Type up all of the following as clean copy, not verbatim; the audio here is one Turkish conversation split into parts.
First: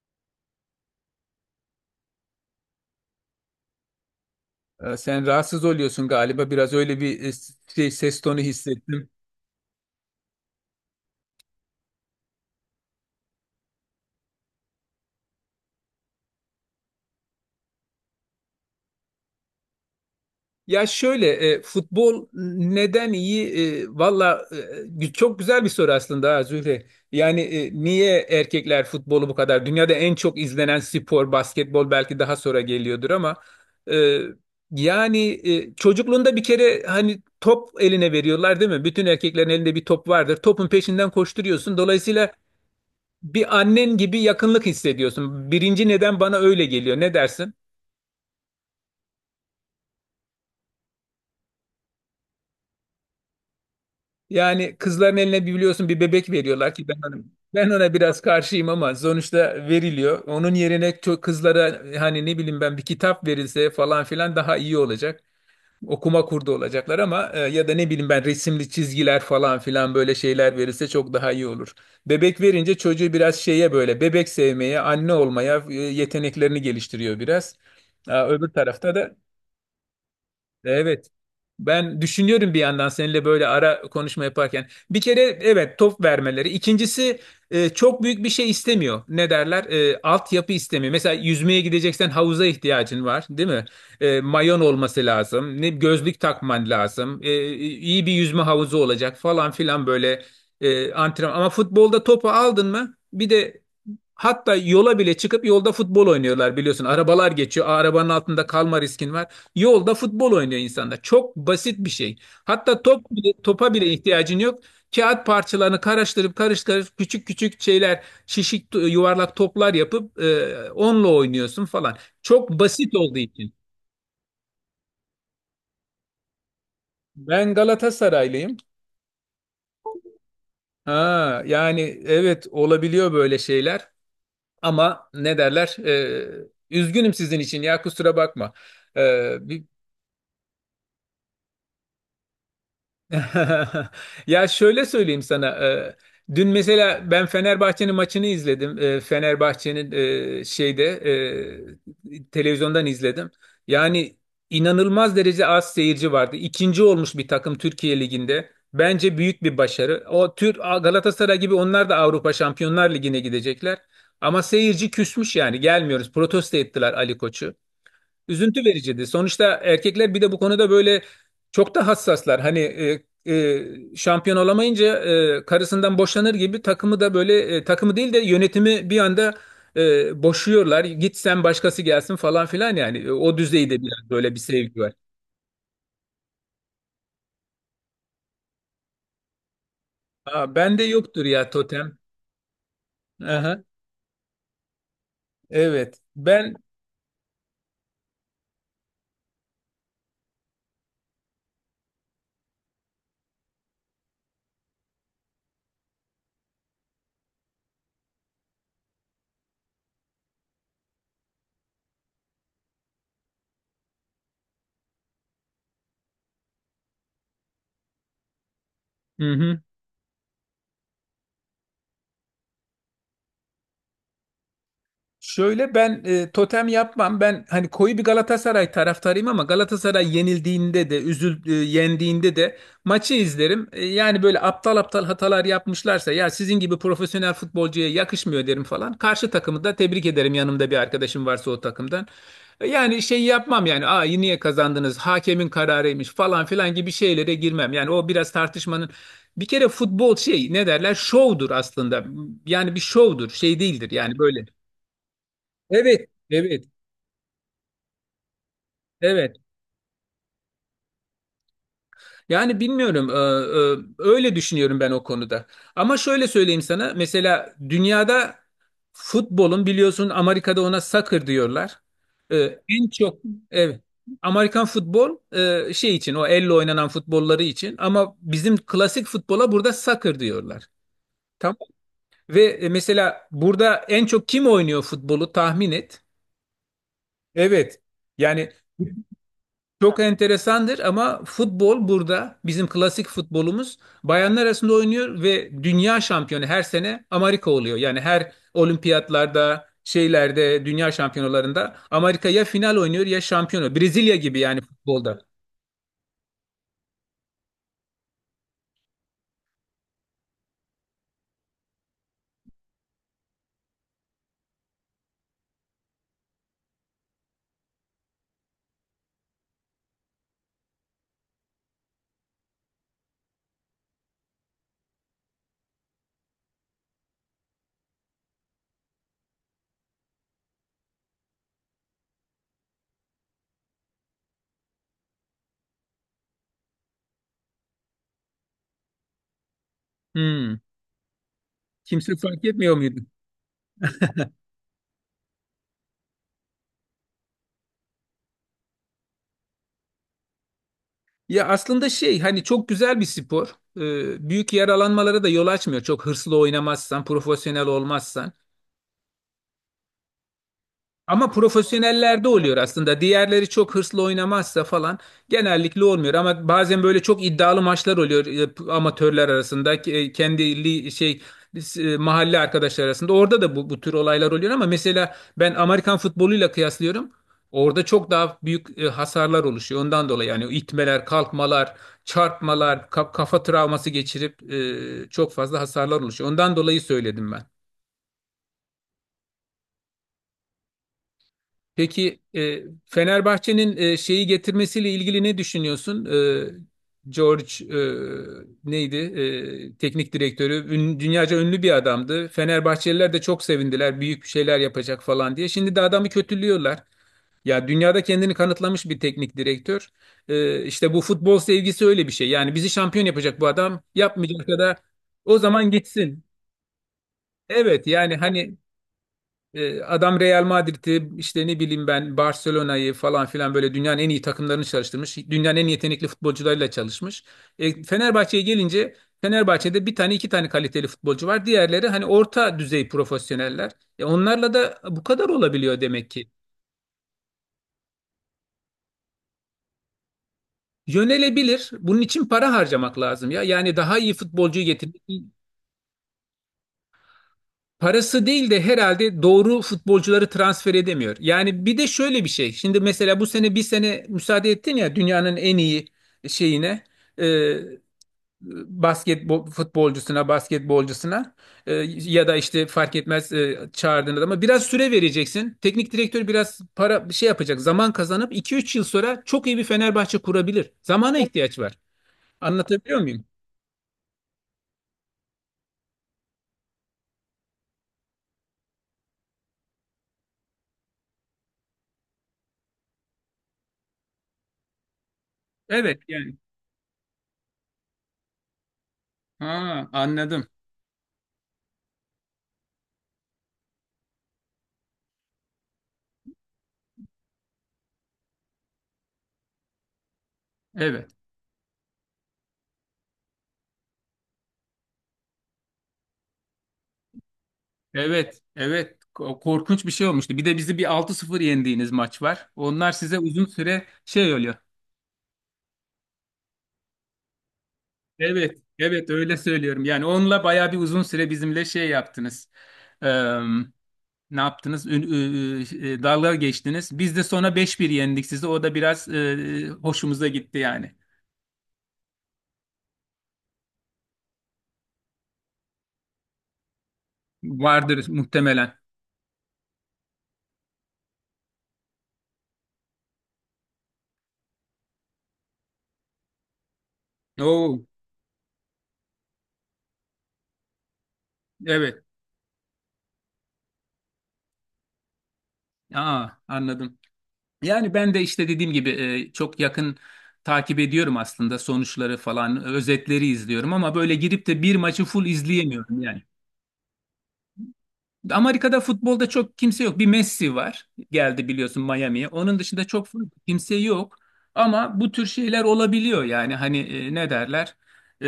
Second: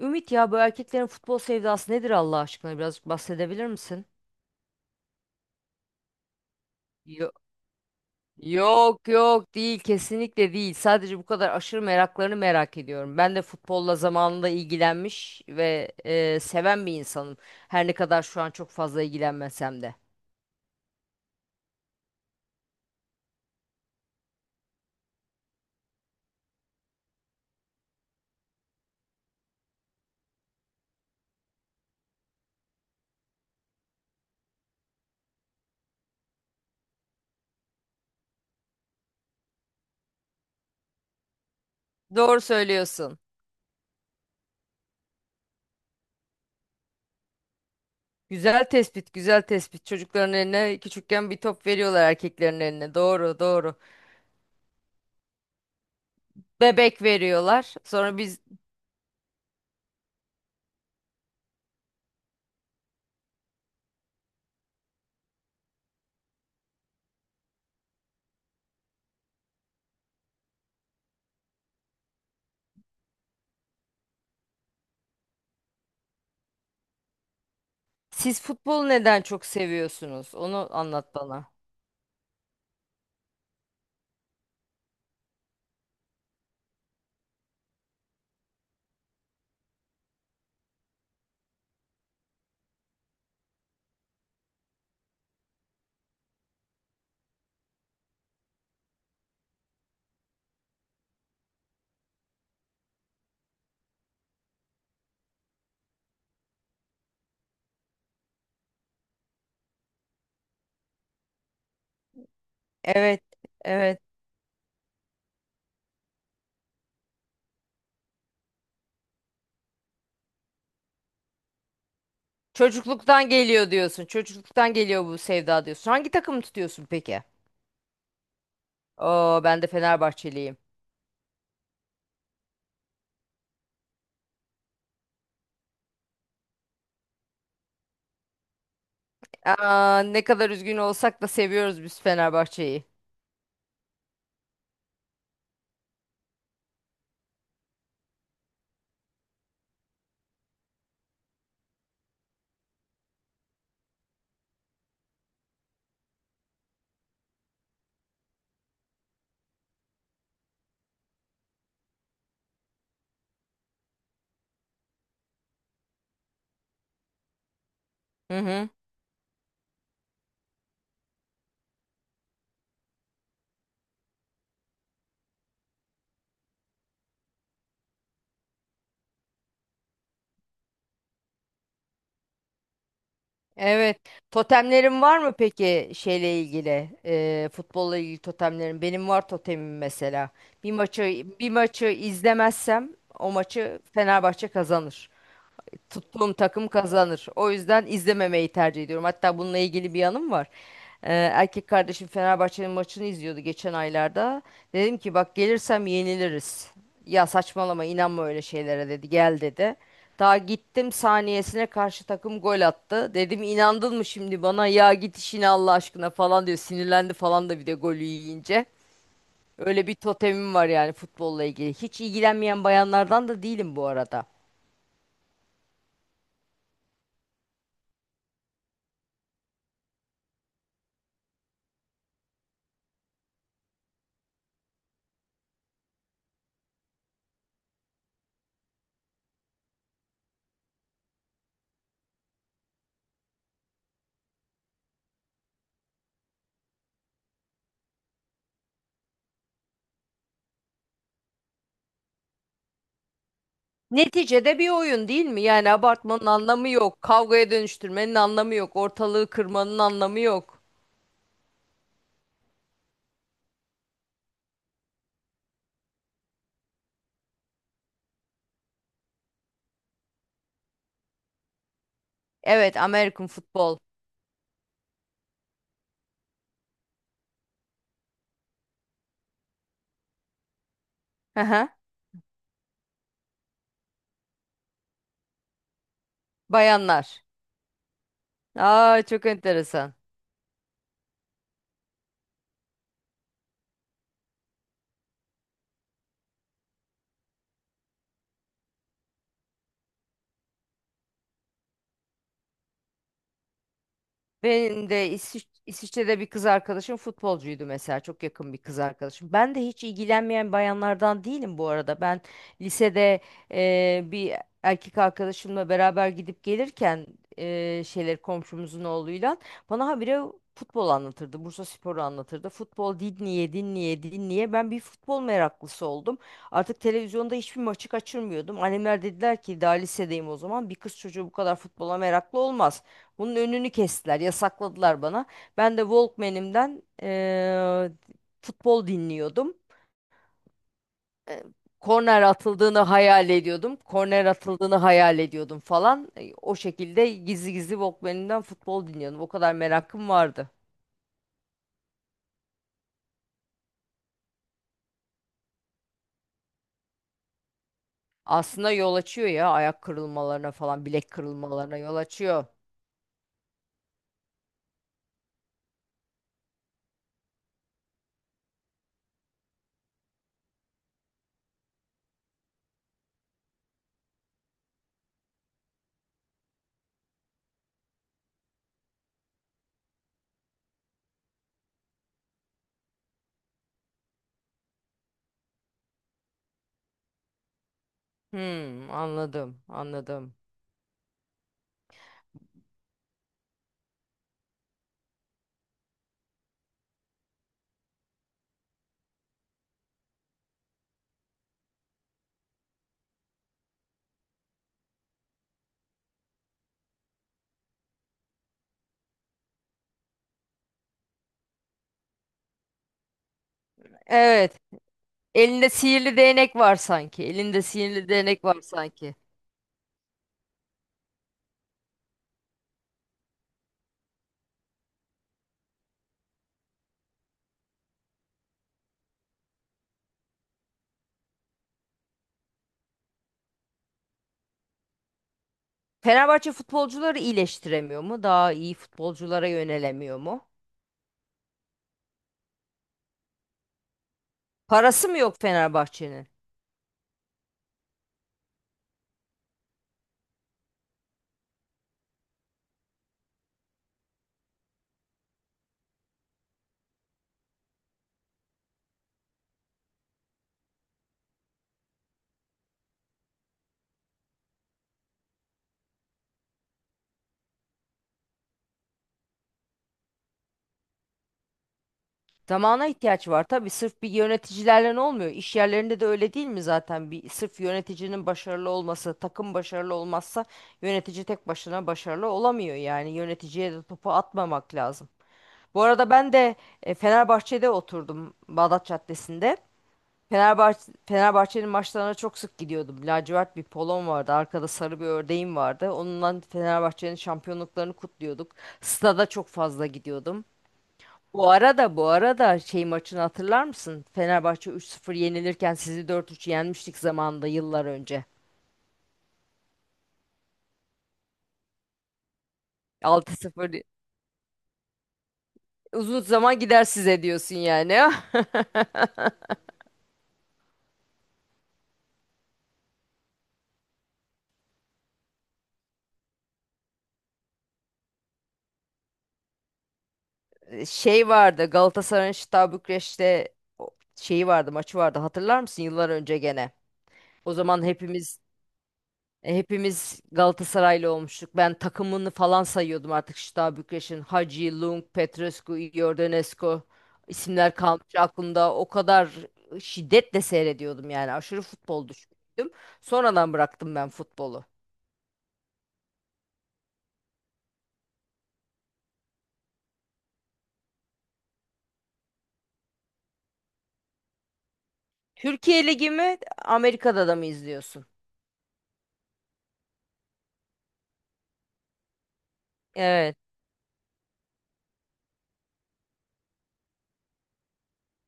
Ümit, ya bu erkeklerin futbol sevdası nedir Allah aşkına? Birazcık bahsedebilir misin? Sen rahatsız oluyorsun galiba. Biraz öyle bir Yo- şey, ses tonu Yok hissettim. yok, değil, kesinlikle değil. Sadece bu kadar aşırı meraklarını merak ediyorum. Ben de futbolla zamanında ilgilenmiş ve seven bir insanım. Her ne kadar şu an çok fazla ilgilenmesem de. Ya şöyle, futbol neden iyi? Valla, çok güzel bir soru aslında, ha, Zühre. Yani, niye erkekler futbolu bu kadar? Dünyada en çok izlenen spor basketbol belki daha sonra geliyordur ama e, yani, çocukluğunda bir kere hani top eline veriyorlar, değil mi? Bütün erkeklerin elinde bir top vardır. Topun peşinden koşturuyorsun. Dolayısıyla Doğru söylüyorsun. bir annen gibi yakınlık hissediyorsun. Birinci neden bana öyle geliyor. Ne dersin? Güzel tespit, güzel tespit. Çocukların eline küçükken bir top veriyorlar, erkeklerin eline. Doğru, doğru. Yani kızların eline bir biliyorsun bir bebek veriyorlar ki ben Bebek ona, ben veriyorlar. ona Sonra biraz biz, karşıyım ama sonuçta veriliyor. Onun yerine çok kızlara hani ne bileyim ben bir kitap verilse falan filan daha iyi olacak. Okuma kurdu olacaklar ama ya da ne bileyim ben resimli çizgiler falan filan böyle şeyler verilse çok daha iyi olur. Bebek verince çocuğu biraz şeye böyle bebek sevmeye, anne olmaya, yeteneklerini geliştiriyor biraz. Aa, siz öbür futbolu tarafta da neden çok seviyorsunuz? Onu evet. anlat bana. Ben düşünüyorum bir yandan seninle böyle ara konuşma yaparken. Bir kere evet, top vermeleri. İkincisi, çok büyük bir şey istemiyor. Ne derler? Altyapı istemiyor. Mesela yüzmeye gideceksen havuza ihtiyacın var, değil mi? Mayon olması lazım. Ne gözlük takman lazım. İyi bir yüzme havuzu olacak falan filan böyle antrenman. Ama futbolda topu aldın mı? Bir de. Hatta yola bile çıkıp yolda futbol oynuyorlar biliyorsun. Arabalar geçiyor. Arabanın altında kalma riskin var. Yolda futbol oynuyor insanlar. Çok basit bir şey. Hatta top Evet, bile, topa bile evet. ihtiyacın yok. Kağıt parçalarını karıştırıp karıştırıp küçük küçük şeyler, şişik yuvarlak toplar yapıp, onunla oynuyorsun falan. Çok basit olduğu Çocukluktan için. geliyor diyorsun. Çocukluktan geliyor bu sevda diyorsun. Hangi takımı tutuyorsun peki? Ben Galatasaraylıyım. Oo, ben de Fenerbahçeliyim. Ha, yani, evet, olabiliyor böyle şeyler. Ama ne derler? Üzgünüm sizin için, ya kusura bakma. Ee, Aa, ne kadar üzgün olsak da seviyoruz biz Fenerbahçe'yi. Ya şöyle söyleyeyim sana. Dün mesela ben Fenerbahçe'nin maçını izledim. Fenerbahçe'nin şeyde, televizyondan izledim. Yani inanılmaz derece az seyirci vardı. İkinci olmuş bir takım Türkiye Ligi'nde. Bence büyük bir başarı. O tür Galatasaray gibi onlar da Avrupa Şampiyonlar Ligi'ne gidecekler. Ama seyirci küsmüş yani, gelmiyoruz. Protesto ettiler Ali Koç'u. Hı Üzüntü hı. vericiydi. Sonuçta erkekler bir de bu konuda böyle çok da hassaslar. Hani, şampiyon olamayınca, karısından boşanır gibi takımı da böyle, takımı değil de yönetimi bir anda, boşuyorlar. Git sen, başkası gelsin falan filan yani. O düzeyde Evet. biraz böyle bir sevgi var. Totemlerin var mı peki şeyle ilgili? Futbolla ilgili totemlerin. Benim var totemim mesela. Aa, Bir ben de maçı yoktur ya bir maçı totem. izlemezsem o Aha, maçı Fenerbahçe kazanır. evet. Tuttuğum Ben. takım kazanır. O yüzden izlememeyi tercih ediyorum. Hatta bununla ilgili bir yanım var. Erkek kardeşim Fenerbahçe'nin maçını izliyordu geçen aylarda. Dedim ki, bak gelirsem yeniliriz. Ya saçmalama, inanma öyle şeylere, dedi. Gel, dedi. Daha gittim saniyesine karşı takım gol attı. Dedim, inandın mı şimdi bana, ya git işine Allah aşkına falan diyor. Sinirlendi falan da, bir de golü yiyince. Hı hı. Öyle bir totemim var yani futbolla ilgili. Hiç ilgilenmeyen bayanlardan da değilim bu arada. Şöyle ben totem yapmam. Ben hani koyu bir Galatasaray taraftarıyım ama Galatasaray yenildiğinde de, yendiğinde de maçı izlerim. Yani böyle aptal aptal hatalar yapmışlarsa, ya sizin gibi profesyonel futbolcuya yakışmıyor derim falan. Karşı takımı da tebrik ederim, yanımda bir arkadaşım varsa o takımdan. Yani şey yapmam yani. Aa, niye kazandınız? Hakemin kararıymış falan filan gibi şeylere girmem. Yani o biraz tartışmanın, bir kere futbol şey ne derler? Şovdur aslında. Yani bir şovdur, şey değildir. Yani böyle. Neticede bir oyun değil mi? Yani Evet, abartmanın evet, anlamı yok. Kavgaya dönüştürmenin anlamı yok. Ortalığı evet. kırmanın anlamı yok. Yani bilmiyorum, öyle düşünüyorum ben o konuda. Ama şöyle söyleyeyim sana, mesela dünyada futbolun, biliyorsun, Amerika'da ona soccer diyorlar. E, Evet, En çok, American futbol. evet, Amerikan futbol şey için, o elle oynanan futbolları için. Ama bizim klasik futbola burada soccer diyorlar. Hı Tamam. hı. Ve, mesela burada en çok kim oynuyor futbolu, tahmin et. Bayanlar. Evet. Yani, Aa, çok enteresan. çok enteresandır ama futbol burada bizim klasik futbolumuz bayanlar arasında oynuyor ve dünya şampiyonu her sene Amerika oluyor. Yani her olimpiyatlarda, şeylerde, dünya şampiyonalarında Amerika ya final oynuyor ya şampiyonu. Brezilya gibi yani Benim de futbolda. İsviçre'de bir kız arkadaşım futbolcuydu mesela. Çok yakın bir kız arkadaşım. Ben de hiç ilgilenmeyen bayanlardan değilim bu arada. Ben lisede bir erkek arkadaşımla beraber gidip gelirken şeyleri, komşumuzun oğluyla bana habire futbol anlatırdı. Bursa Spor'u anlatırdı. Futbol dinleye dinleye dinleye ben bir futbol meraklısı oldum. Artık televizyonda hiçbir maçı kaçırmıyordum. Annemler dediler ki, daha lisedeyim o zaman, bir kız çocuğu bu kadar futbola meraklı olmaz. Bunun önünü kestiler, yasakladılar bana. Ben de Walkman'imden futbol dinliyordum. Hmm, E, Kimse Korner fark etmiyor atıldığını muydu? hayal ediyordum. Korner atıldığını hayal ediyordum falan. O şekilde gizli gizli Walkman'imden futbol dinliyordum. O kadar merakım vardı. Ya aslında şey, hani çok güzel bir spor. Büyük yaralanmalara da yol açmıyor. Çok hırslı oynamazsan, profesyonel olmazsan. Aslında yol açıyor ya, ayak kırılmalarına falan, bilek Ama kırılmalarına yol profesyonellerde açıyor. oluyor aslında. Diğerleri çok hırslı oynamazsa falan genellikle olmuyor. Ama bazen böyle çok iddialı maçlar oluyor, amatörler arasında, ke- e, kendi li- şey e, mahalle arkadaşlar arasında. Orada da bu tür olaylar oluyor ama mesela ben Amerikan futboluyla kıyaslıyorum. Orada çok daha büyük hasarlar oluşuyor. Ondan dolayı yani itmeler, kalkmalar, çarpmalar, kafa travması geçirip, çok fazla hasarlar oluşuyor. Ondan dolayı söyledim ben. Hmm, anladım, anladım. Peki, Fenerbahçe'nin şeyi getirmesiyle ilgili ne düşünüyorsun? George, e, neydi? Teknik direktörü. Dünyaca ünlü bir adamdı. Fenerbahçeliler de çok sevindiler. Büyük bir şeyler yapacak falan diye. Şimdi de adamı kötülüyorlar. Ya dünyada kendini kanıtlamış bir teknik direktör. İşte bu futbol sevgisi öyle bir şey. Yani bizi şampiyon yapacak bu adam. Yapmayacak Evet, da o elinde zaman sihirli gitsin. değnek var sanki. Elinde Evet sihirli yani değnek hani, var sanki. Adam Real Madrid'i, işte ne bileyim ben Barcelona'yı falan filan böyle dünyanın en iyi takımlarını çalıştırmış. Dünyanın en yetenekli futbolcularıyla çalışmış. Fenerbahçe'ye gelince, Fenerbahçe'de bir tane iki tane kaliteli futbolcu var. Diğerleri hani orta düzey profesyoneller. Onlarla da bu kadar olabiliyor demek ki. Fenerbahçe futbolcuları iyileştiremiyor mu? Daha iyi futbolculara yönelemiyor mu? Yönelebilir. Bunun için para harcamak lazım ya. Yani daha iyi futbolcuyu getirmek. Parası mı yok Fenerbahçe'nin? Parası değil de, herhalde doğru futbolcuları transfer edemiyor. Yani bir de şöyle bir şey. Şimdi mesela bu sene bir sene müsaade ettin ya dünyanın en iyi şeyine, e, basketbol futbolcusuna, basketbolcusuna, ya da işte fark etmez, çağırdığın adama biraz süre vereceksin. Teknik direktör biraz para şey yapacak. Zaman kazanıp iki üç yıl sonra çok iyi bir Fenerbahçe kurabilir. Zamana ihtiyaç var. Zamana Anlatabiliyor muyum? ihtiyaç var tabii. Sırf bir yöneticilerle ne olmuyor? İş yerlerinde de öyle değil mi zaten? Bir sırf yöneticinin başarılı olması, takım başarılı olmazsa yönetici tek başına başarılı olamıyor yani. Yöneticiye de topu atmamak lazım. Bu Evet arada ben yani. de Fenerbahçe'de oturdum, Bağdat Caddesi'nde. Ha, anladım. Fenerbahçe'nin maçlarına çok sık gidiyordum. Lacivert bir polon vardı. Arkada sarı bir ördeğim vardı. Onunla Fenerbahçe'nin şampiyonluklarını kutluyorduk. Stada çok fazla gidiyordum. Evet. Bu arada, şey maçını hatırlar mısın? Fenerbahçe 3-0 yenilirken sizi 4-3 yenmiştik zamanında, yıllar önce. Evet, evet. Korkunç bir şey olmuştu. Bir de bizi bir 6-0 yendiğiniz maç var. Onlar size uzun 6-0 süre şey oluyor. uzun zaman gider size diyorsun yani. Evet, evet, öyle söylüyorum. Yani onunla bayağı bir uzun süre bizimle şey yaptınız. Eee, Ne yaptınız? Dalga geçtiniz. Biz de sonra 5-1 yendik sizi. O da biraz hoşumuza gitti yani. Şey vardı, Galatasaray'ın Şıta Bükreş'te o- şeyi vardı, maçı vardı, hatırlar mısın, yıllar önce gene. O zaman Vardır hepimiz muhtemelen. E, Hepimiz Galatasaraylı olmuştuk. Ben takımını falan sayıyordum artık Şita Bükreş'in. Hagi, Lung, Petrescu, Iordanescu, isimler Oo, kalmış aklımda. O kadar şiddetle seyrediyordum yani. Aşırı evet. futbol düşkünüydüm. Sonradan bıraktım ben futbolu. Aa, anladım. Yani ben de işte dediğim gibi, çok yakın takip ediyorum aslında, sonuçları falan, özetleri izliyorum ama böyle girip de bir maçı full Türkiye izleyemiyorum Ligi yani. mi, Amerika'da da mı izliyorsun? Amerika'da futbolda çok kimse yok. Bir Messi var. Geldi biliyorsun Miami'ye. Onun dışında çok Evet, kimse yok. Ama bu tür şeyler olabiliyor yani. Hani, ne derler? E,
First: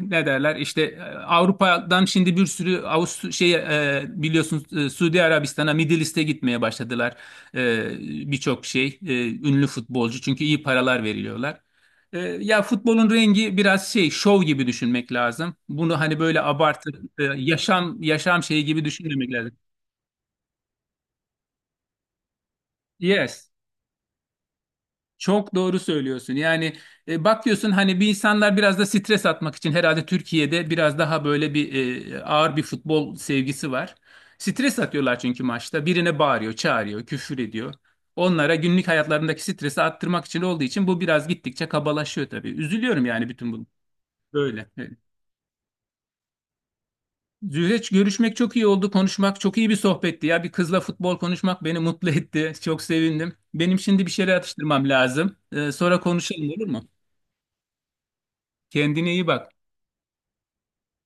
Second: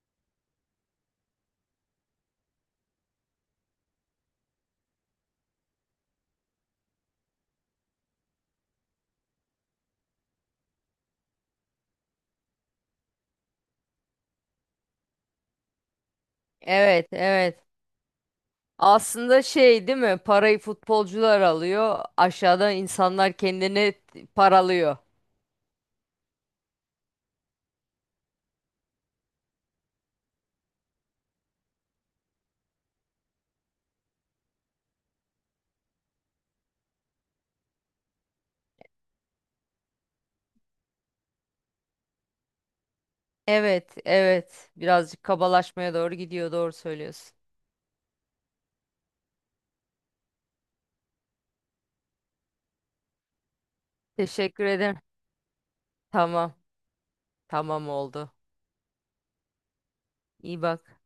Ne derler? İşte, Avrupa'dan şimdi bir sürü biliyorsun, Suudi Arabistan'a, Middle East'e gitmeye başladılar. E, Birçok şey, ünlü futbolcu, çünkü iyi paralar veriliyorlar. Ya futbolun rengi biraz şey, şov gibi düşünmek lazım. Bunu hani böyle abartı, evet, evet. yaşam yaşam şeyi gibi düşünmemek Aslında lazım. şey değil mi? Parayı futbolcular alıyor. Aşağıdan insanlar Yes. kendini paralıyor. Çok doğru söylüyorsun. Yani, bakıyorsun hani, bir insanlar biraz da stres atmak için herhalde Türkiye'de biraz daha böyle bir ağır bir futbol sevgisi var. Stres atıyorlar çünkü maçta. Birine bağırıyor, çağırıyor, küfür ediyor. Onlara günlük hayatlarındaki stresi attırmak için olduğu için bu biraz gittikçe kabalaşıyor tabii. Üzülüyorum yani bütün bunu. Evet, Böyle. evet. Evet. Birazcık kabalaşmaya doğru gidiyor. Doğru söylüyorsun. Zühreç, görüşmek çok iyi oldu. Konuşmak çok iyi bir sohbetti ya. Bir kızla futbol konuşmak beni mutlu etti. Çok sevindim. Benim şimdi bir şeyler Teşekkür atıştırmam ederim. lazım. Sonra konuşalım, Tamam, olur mu? tamam oldu. Kendine iyi bak. İyi bak.